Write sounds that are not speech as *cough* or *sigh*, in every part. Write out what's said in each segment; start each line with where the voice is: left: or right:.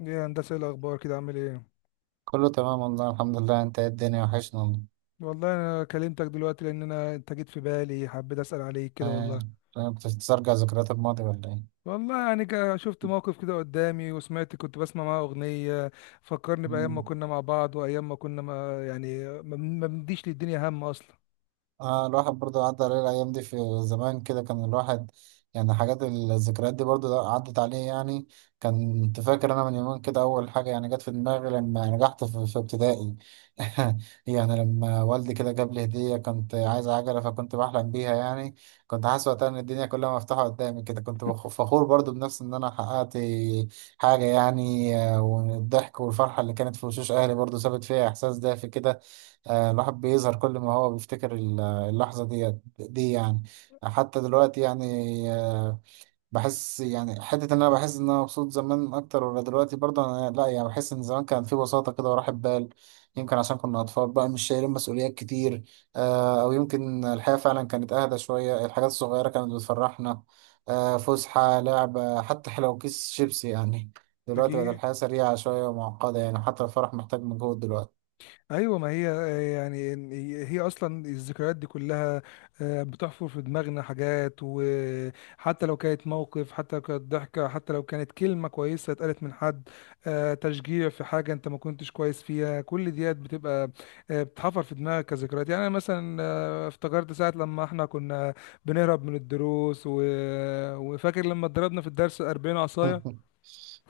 left: يا هندسة إيه الأخبار كده عامل إيه؟
right: كله تمام والله، الحمد لله. انت ايه؟ الدنيا وحشنا والله.
left: والله أنا كلمتك دلوقتي لأن أنت جيت في بالي حبيت أسأل عليك كده
right: آه،
left: والله.
right: بتسترجع ذكريات الماضي ولا ايه؟
left: والله يعني شفت موقف كده قدامي وسمعت كنت بسمع معاه أغنية فكرني بأيام ما
right: مم.
left: كنا مع بعض وأيام ما كنا ما يعني ما بنديش للدنيا هم أصلا.
right: الواحد برضه عدى عليه الأيام دي في زمان كده. كان الواحد يعني حاجات الذكريات دي برضه عدت عليه، يعني كنت فاكر أنا من يومين كده. أول حاجة يعني جت في دماغي لما نجحت في ابتدائي. *laughs* يعني لما والدي كده جاب لي هدية، كنت عايز عجلة فكنت بحلم بيها يعني. كنت حاسس وقتها إن الدنيا كلها مفتوحة قدامي كده، كنت فخور برضه بنفسي إن أنا حققت حاجة يعني. والضحك والفرحة اللي كانت في وشوش أهلي برضه سابت فيها إحساس دافي كده. الواحد بيظهر كل ما هو بيفتكر اللحظة دي يعني. حتى دلوقتي يعني بحس يعني حتة إن أنا بحس إن أنا مبسوط زمان أكتر ولا دلوقتي، برضه أنا لأ يعني. بحس إن زمان كان في بساطة كده وراحة بال. يمكن عشان كنا أطفال بقى، مش شايلين مسؤوليات كتير. أو يمكن الحياة فعلا كانت أهدى شوية، الحاجات الصغيرة كانت بتفرحنا. فسحة، لعبة، حتى لو كيس شيبسي يعني. دلوقتي بقت
left: أكيد
right: الحياة سريعة شوية ومعقدة، يعني حتى الفرح محتاج مجهود دلوقتي.
left: ايوه ما هي، آه، يعني هي اصلا الذكريات دي كلها بتحفر في دماغنا حاجات، وحتى لو كانت موقف، حتى لو كانت ضحكه، حتى لو كانت كلمه كويسه اتقالت من حد، تشجيع في حاجه انت ما كنتش كويس فيها، كل ديت بتبقى بتحفر في دماغك كذكريات. يعني انا مثلا افتكرت ساعه لما احنا كنا بنهرب من الدروس وفاكر لما اتضربنا في الدرس 40 عصايه
right: *laughs*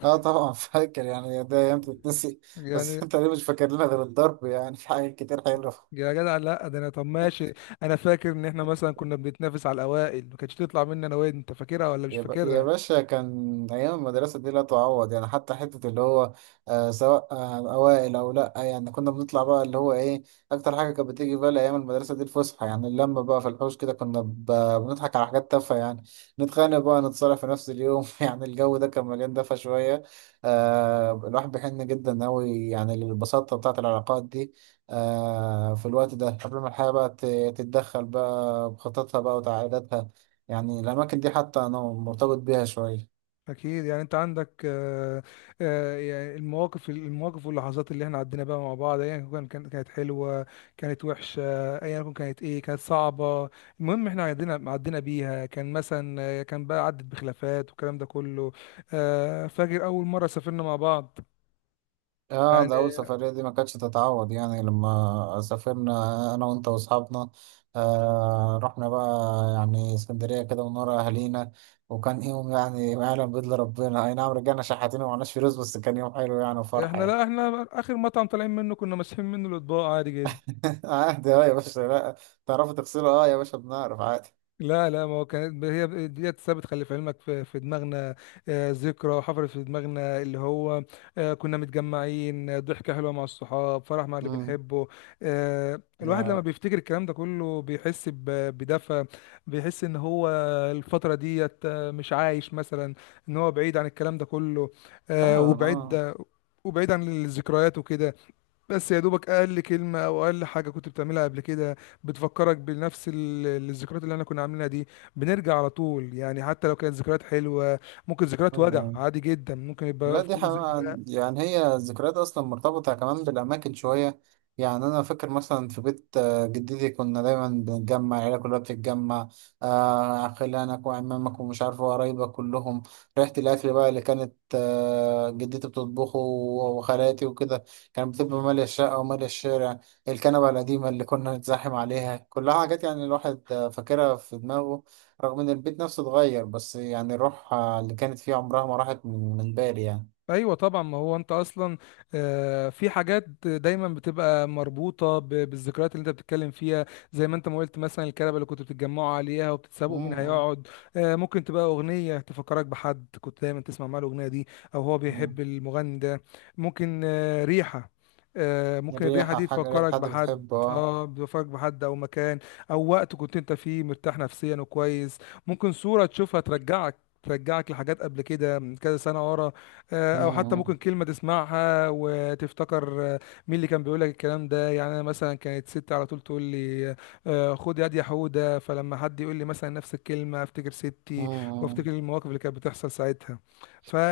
right: اه طبعا فاكر، يعني ده ايام تتنسي. بس
left: يعني.
right: انت ليه مش فاكر لنا غير الضرب؟ يعني في حاجات كتير حلوه.
left: يا جدع لا، ده انا طب ماشي، انا فاكر ان احنا مثلا كنا بنتنافس على الاوائل ما كانتش تطلع مني انا، وين انت فاكرها ولا مش
right: يا
left: فاكرها؟
right: باشا، كان أيام المدرسة دي لا تعوض يعني، حتى حتة اللي هو سواء أوائل أو لأ، يعني كنا بنطلع بقى اللي هو إيه. أكتر حاجة كانت بتيجي في بالي أيام المدرسة دي الفسحة، يعني اللمة بقى في الحوش كده، كنا بنضحك على حاجات تافهة يعني. نتخانق بقى، نتصالح في نفس اليوم. *laughs* يعني الجو ده كان مليان دفا شوية. الواحد بيحن جدا أوي يعني للبساطة بتاعة العلاقات دي. في الوقت ده، قبل ما الحياة بقى تتدخل بقى بخططها بقى وتعقيداتها. يعني الأماكن دي حتى أنا مرتبط بيها شوية.
left: اكيد. يعني انت عندك، آه، يعني المواقف، المواقف واللحظات اللي احنا عدينا بقى مع بعض ايا كان كانت حلوه، كانت وحشه، ايا كان كانت ايه، كانت صعبه، المهم احنا عدينا بيها. كان مثلا كان بقى عدت بخلافات والكلام ده كله. فاكر اول مره سافرنا مع بعض
right: اه، ده
left: يعني.
right: أول سفرية دي ما كانتش تتعوض، يعني لما سافرنا أنا وأنت وأصحابنا. رحنا بقى يعني اسكندرية كده من ورا أهالينا. وكان يوم يعني ما يعلم بإلا ربنا، أي نعم رجعنا شحاتين ومعناش فلوس، بس كان يوم حلو يعني وفرحة
left: احنا
right: يعني.
left: لا احنا اخر مطعم طالعين منه كنا ماسحين منه الاطباق عادي جدا.
right: *laughs* عادي، اه يا باشا. لا، تعرفوا تغسلوا؟ اه يا باشا، بنعرف عادي.
left: لا لا ما هو كانت هي ديت ثابت، خلي في علمك، في دماغنا ذكرى حفرت في دماغنا اللي هو كنا متجمعين، ضحكة حلوة مع الصحاب، فرح مع اللي
right: امم.
left: بنحبه.
right: ده
left: الواحد لما
right: حقيقي.
left: بيفتكر الكلام ده كله بيحس بدفى، بيحس ان هو الفترة ديت مش عايش مثلا، ان هو بعيد عن الكلام ده كله
right: فعلا. اه.
left: وبعيد، وبعيد عن الذكريات وكده. بس يا دوبك اقل كلمه او اقل حاجه كنت بتعملها قبل كده بتفكرك بنفس الذكريات اللي احنا كنا عاملينها دي، بنرجع على طول يعني. حتى لو كانت ذكريات حلوه، ممكن ذكريات
right: أيوه،
left: وجع
right: أيوه.
left: عادي جدا، ممكن
right: لا
left: يبقى
right: دي
left: فوق.
right: حقيقة، يعني هي الذكريات أصلا مرتبطة كمان بالأماكن شوية. يعني أنا فاكر مثلا في بيت جدتي كنا دايما بنتجمع، العيلة كلها بتتجمع، خلانك وعمامك ومش عارف وقرايبك كلهم. ريحة الأكل بقى اللي كانت جدتي بتطبخه وخالاتي وكده، كانت بتبقى مالية الشقة ومالية الشارع. الكنبة القديمة اللي كنا نتزاحم عليها، كلها حاجات يعني الواحد فاكرها في دماغه. رغم إن البيت نفسه اتغير، بس يعني الروح اللي كانت فيه عمرها ما راحت من بالي يعني.
left: ايوه طبعا ما هو انت اصلا في حاجات دايما بتبقى مربوطه بالذكريات اللي انت بتتكلم فيها، زي ما انت ما قلت مثلا الكنبه اللي كنتوا بتتجمعوا عليها وبتتسابقوا مين
right: مم.
left: هيقعد. ممكن تبقى اغنيه تفكرك بحد كنت دايما تسمع معاه الاغنيه دي، او هو
right: مم.
left: بيحب المغني ده. ممكن ريحه، ممكن الريحه
right: ريحة
left: دي
right: حاجة، ريحة
left: تفكرك
right: حد
left: بحد.
right: بتحبه، اه.
left: اه بتفكرك بحد او مكان او وقت كنت انت فيه مرتاح نفسيا وكويس. ممكن صوره تشوفها ترجعك، ترجعك لحاجات قبل كده من كذا سنه ورا، او حتى
right: مم.
left: ممكن كلمه تسمعها وتفتكر مين اللي كان بيقول لك الكلام ده. يعني انا مثلا كانت ستي على طول تقول لي خد يد يا حوده، فلما حد يقول لي مثلا نفس الكلمه افتكر ستي وافتكر
right: مم.
left: المواقف اللي كانت بتحصل ساعتها.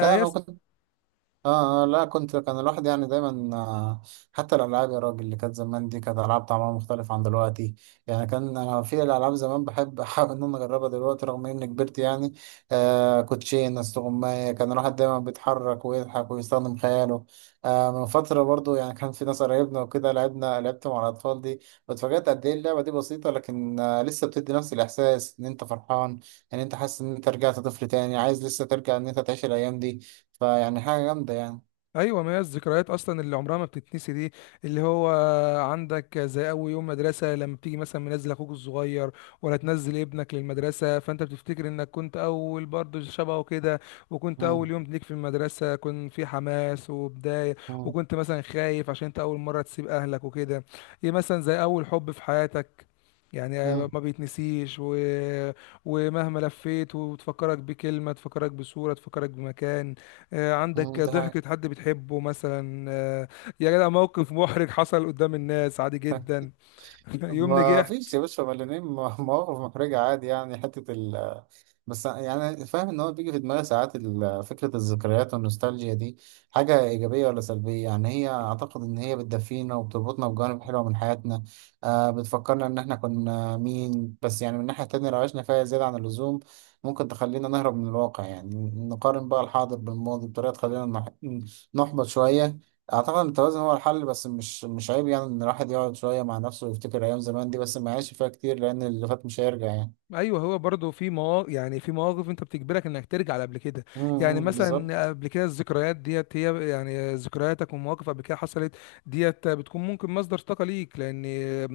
right: لا، أنا كنت. اه، اه، لا كنت. كان الواحد يعني دايما حتى الالعاب يا راجل اللي كانت زمان دي كانت العاب طعمها مختلف عن دلوقتي. يعني كان انا في الالعاب زمان بحب *laughs* احاول ان انا اجربها دلوقتي رغم اني كبرت يعني. كوتشين، استغماية، كان الواحد دايما بيتحرك ويضحك ويستخدم خياله. من فترة برضو يعني كان في ناس قرايبنا وكده، لعبنا، لعبت مع الاطفال دي، واتفاجأت قد ايه اللعبة دي بسيطة، لكن لسه بتدي نفس الاحساس ان انت فرحان، ان انت حاسس ان انت رجعت طفل تاني عايز لسه ترجع، ان انت تعيش الايام دي. فيعني حاجة جامدة يعني.
left: ايوه ما هي الذكريات اصلا اللي عمرها ما بتتنسي دي، اللي هو عندك زي اول يوم مدرسه لما بتيجي مثلا منزل اخوك الصغير ولا تنزل ابنك للمدرسه، فانت بتفتكر انك كنت اول برضه شبهه كده، وكنت اول
right: مم.
left: يوم ليك في المدرسه كنت في حماس وبدايه،
right: مم.
left: وكنت مثلا خايف عشان انت اول مره تسيب اهلك وكده. ايه مثلا زي اول حب في حياتك يعني
right: مم.
left: ما بيتنسيش. ومهما لفيت وتفكرك بكلمة، تفكرك بصورة، تفكرك بمكان، عندك
right: مم. *laughs* ده حاجة.
left: ضحكة حد بتحبه مثلا. يا جدع موقف محرج حصل قدام الناس عادي جدا، *laughs* يوم
right: ما
left: نجاح.
right: فيش يا باشا، مليانين *laughs* مواقف محرجة عادي، يعني حتة ال. بس يعني فاهم إن هو بيجي في دماغي ساعات فكرة الذكريات والنوستالجيا دي، حاجة إيجابية ولا سلبية؟ يعني هي أعتقد إن هي بتدفينا وبتربطنا بجوانب حلوة من حياتنا. بتفكرنا إن إحنا كنا مين، بس يعني من ناحية تانية لو عشنا فيها زيادة عن اللزوم ممكن تخلينا نهرب من الواقع، يعني نقارن بقى الحاضر بالماضي بطريقة تخلينا نحبط شوية. اعتقد ان التوازن هو الحل، بس مش عيب يعني ان الواحد يقعد شويه مع نفسه ويفتكر ايام زمان دي، بس ما يعيش فيها كتير لان اللي فات مش هيرجع يعني.
left: ايوه هو برضه في مواقف، يعني في مواقف انت بتجبرك انك ترجع لقبل كده. يعني
right: امم، بالظبط.
left: مثلا قبل كده الذكريات ديت هي يعني ذكرياتك ومواقف قبل كده حصلت، ديت بتكون ممكن مصدر طاقه ليك، لان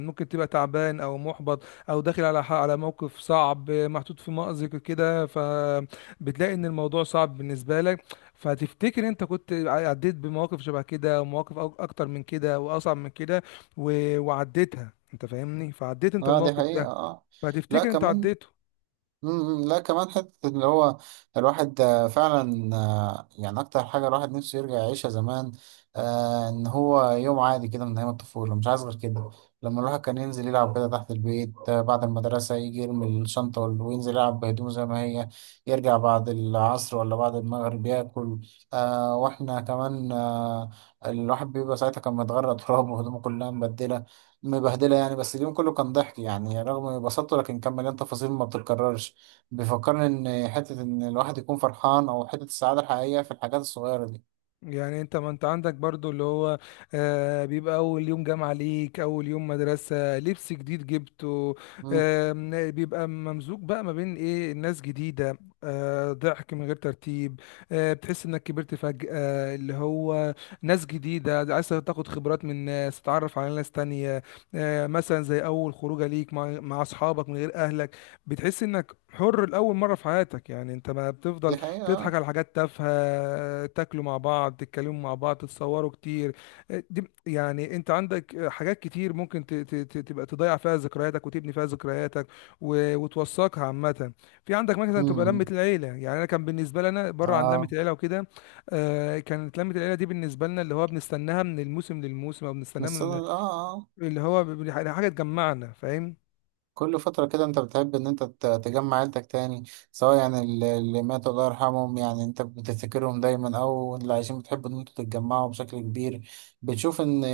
left: ممكن تبقى تعبان او محبط او داخل على على موقف صعب، محطوط في مأزق كده، فبتلاقي ان الموضوع صعب بالنسبه لك، فتفتكر انت كنت عديت بمواقف شبه كده، ومواقف اكتر من كده واصعب من كده وعديتها، انت فاهمني، فعديت انت
right: اه، دي
left: الموقف
right: حقيقه،
left: ده،
right: اه. لا
left: فهتفتكر انت
right: كمان.
left: عديته.
right: لا كمان حتة اللي هو الواحد فعلا يعني أكتر حاجة الواحد نفسه يرجع يعيشها زمان، إن هو يوم عادي كده من أيام الطفولة، مش عايز غير كده. لما الواحد كان ينزل يلعب كده تحت البيت بعد المدرسة يجي يرمي الشنطة وينزل يلعب بهدومه زي ما هي، يرجع بعد العصر ولا بعد المغرب ياكل. وإحنا كمان الواحد بيبقى ساعتها كان متغرق تراب، وهدومه *laughs* كلها مبدلة، مبهدلة يعني. بس اليوم كله كان ضحك، يعني رغم بساطته لكن كان مليان تفاصيل ما بتتكررش. بيفكرني ان حته ان الواحد يكون فرحان، او حته السعاده الحقيقيه في الحاجات الصغيره دي.
left: يعني انت ما انت عندك برضو اللي هو آه بيبقى اول يوم جامعة ليك، اول يوم مدرسة، لبس جديد جبته،
right: امم.
left: آه بيبقى ممزوج بقى ما بين ايه، الناس جديدة، آه ضحك من غير ترتيب، آه بتحس انك كبرت فجأة، اللي هو ناس جديدة عايز تاخد خبرات من ناس، تتعرف على ناس تانية، آه مثلا زي اول خروجة ليك مع اصحابك من غير اهلك، بتحس انك حر لأول مرة في حياتك. يعني انت ما بتفضل
right: دي حقيقه،
left: تضحك
right: اه.
left: على حاجات تافهة، تاكلوا مع بعض، تتكلموا مع بعض، تتصوروا كتير. دي يعني انت عندك حاجات كتير ممكن تبقى تضيع فيها ذكرياتك وتبني فيها ذكرياتك وتوثقها عامة. في عندك مثلا تبقى لمة
right: امم.
left: العيلة، يعني انا كان بالنسبة لنا بره عن لمة
right: اه.
left: العيلة وكده. كانت لمة العيلة دي بالنسبة لنا اللي هو بنستناها من الموسم للموسم، او بنستناها
right: بس
left: من
right: اه. آه.
left: اللي هو حاجة تجمعنا، فاهم.
right: كل فترة كده انت بتحب ان انت تجمع عيلتك تاني، سواء يعني اللي ماتوا الله يرحمهم، يعني انت بتفتكرهم دايما، او اللي عايشين بتحب ان انتوا تتجمعوا بشكل كبير. بتشوف ان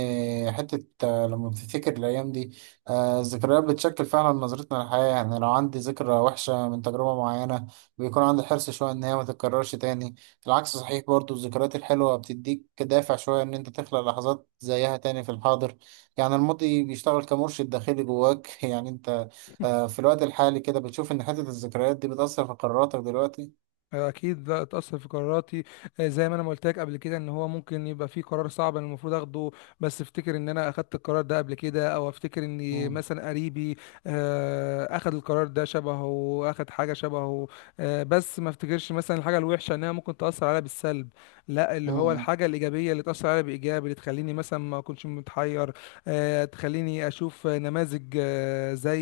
right: حتة لما بتفتكر الايام دي الذكريات بتشكل فعلا نظرتنا للحياة. يعني لو عندي ذكرى وحشة من تجربة معينة، بيكون عندي حرص شوية ان هي ما تتكررش تاني. العكس صحيح برضو، الذكريات الحلوة بتديك دافع شوية ان انت تخلق لحظات زيها تاني في الحاضر. يعني الماضي بيشتغل كمرشد داخلي جواك. *laughs* يعني انت في الوقت الحالي كده بتشوف إن حتة الذكريات دي بتأثر في قراراتك دلوقتي؟
left: اكيد لا اتاثر في قراراتي. زي ما انا ما قلت لك قبل كده ان هو ممكن يبقى في قرار صعب انا المفروض اخده، بس افتكر ان انا اخدت القرار ده قبل كده، او افتكر ان
right: مم.
left: مثلا قريبي اخد القرار ده شبهه، اخد حاجه شبهه. بس ما افتكرش مثلا الحاجه الوحشه انها ممكن تاثر عليا بالسلب، لا اللي هو
right: مم.
left: الحاجه الايجابيه اللي تاثر عليا بايجابي، اللي تخليني مثلا ما اكونش متحير. تخليني اشوف نماذج، آه، زي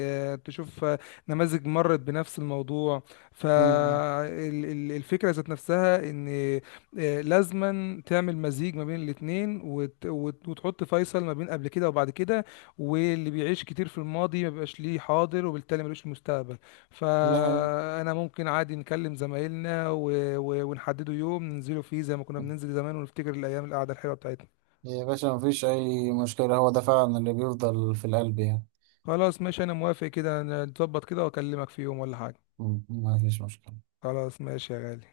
left: آه، تشوف آه، نماذج مرت بنفس الموضوع.
right: مم.
left: فالفكرة ذات نفسها ان لازما تعمل مزيج ما بين الاتنين وتحط فيصل ما بين قبل كده وبعد كده. واللي بيعيش كتير في الماضي ما بيبقاش ليه حاضر وبالتالي ملوش مستقبل.
right: ده حقيقي.
left: فانا ممكن عادي نكلم زمايلنا ونحددوا يوم ننزلوا فيه زي ما كنا بننزل زمان ونفتكر الايام القعدة الحلوة بتاعتنا.
right: يا باشا مفيش أي مشكلة، هو ده فعلا اللي بيفضل في القلب يعني.
left: خلاص ماشي انا موافق كده، نتظبط كده واكلمك في يوم ولا حاجة.
right: مم. مفيش مشكلة.
left: خلاص ماشي يا غالي.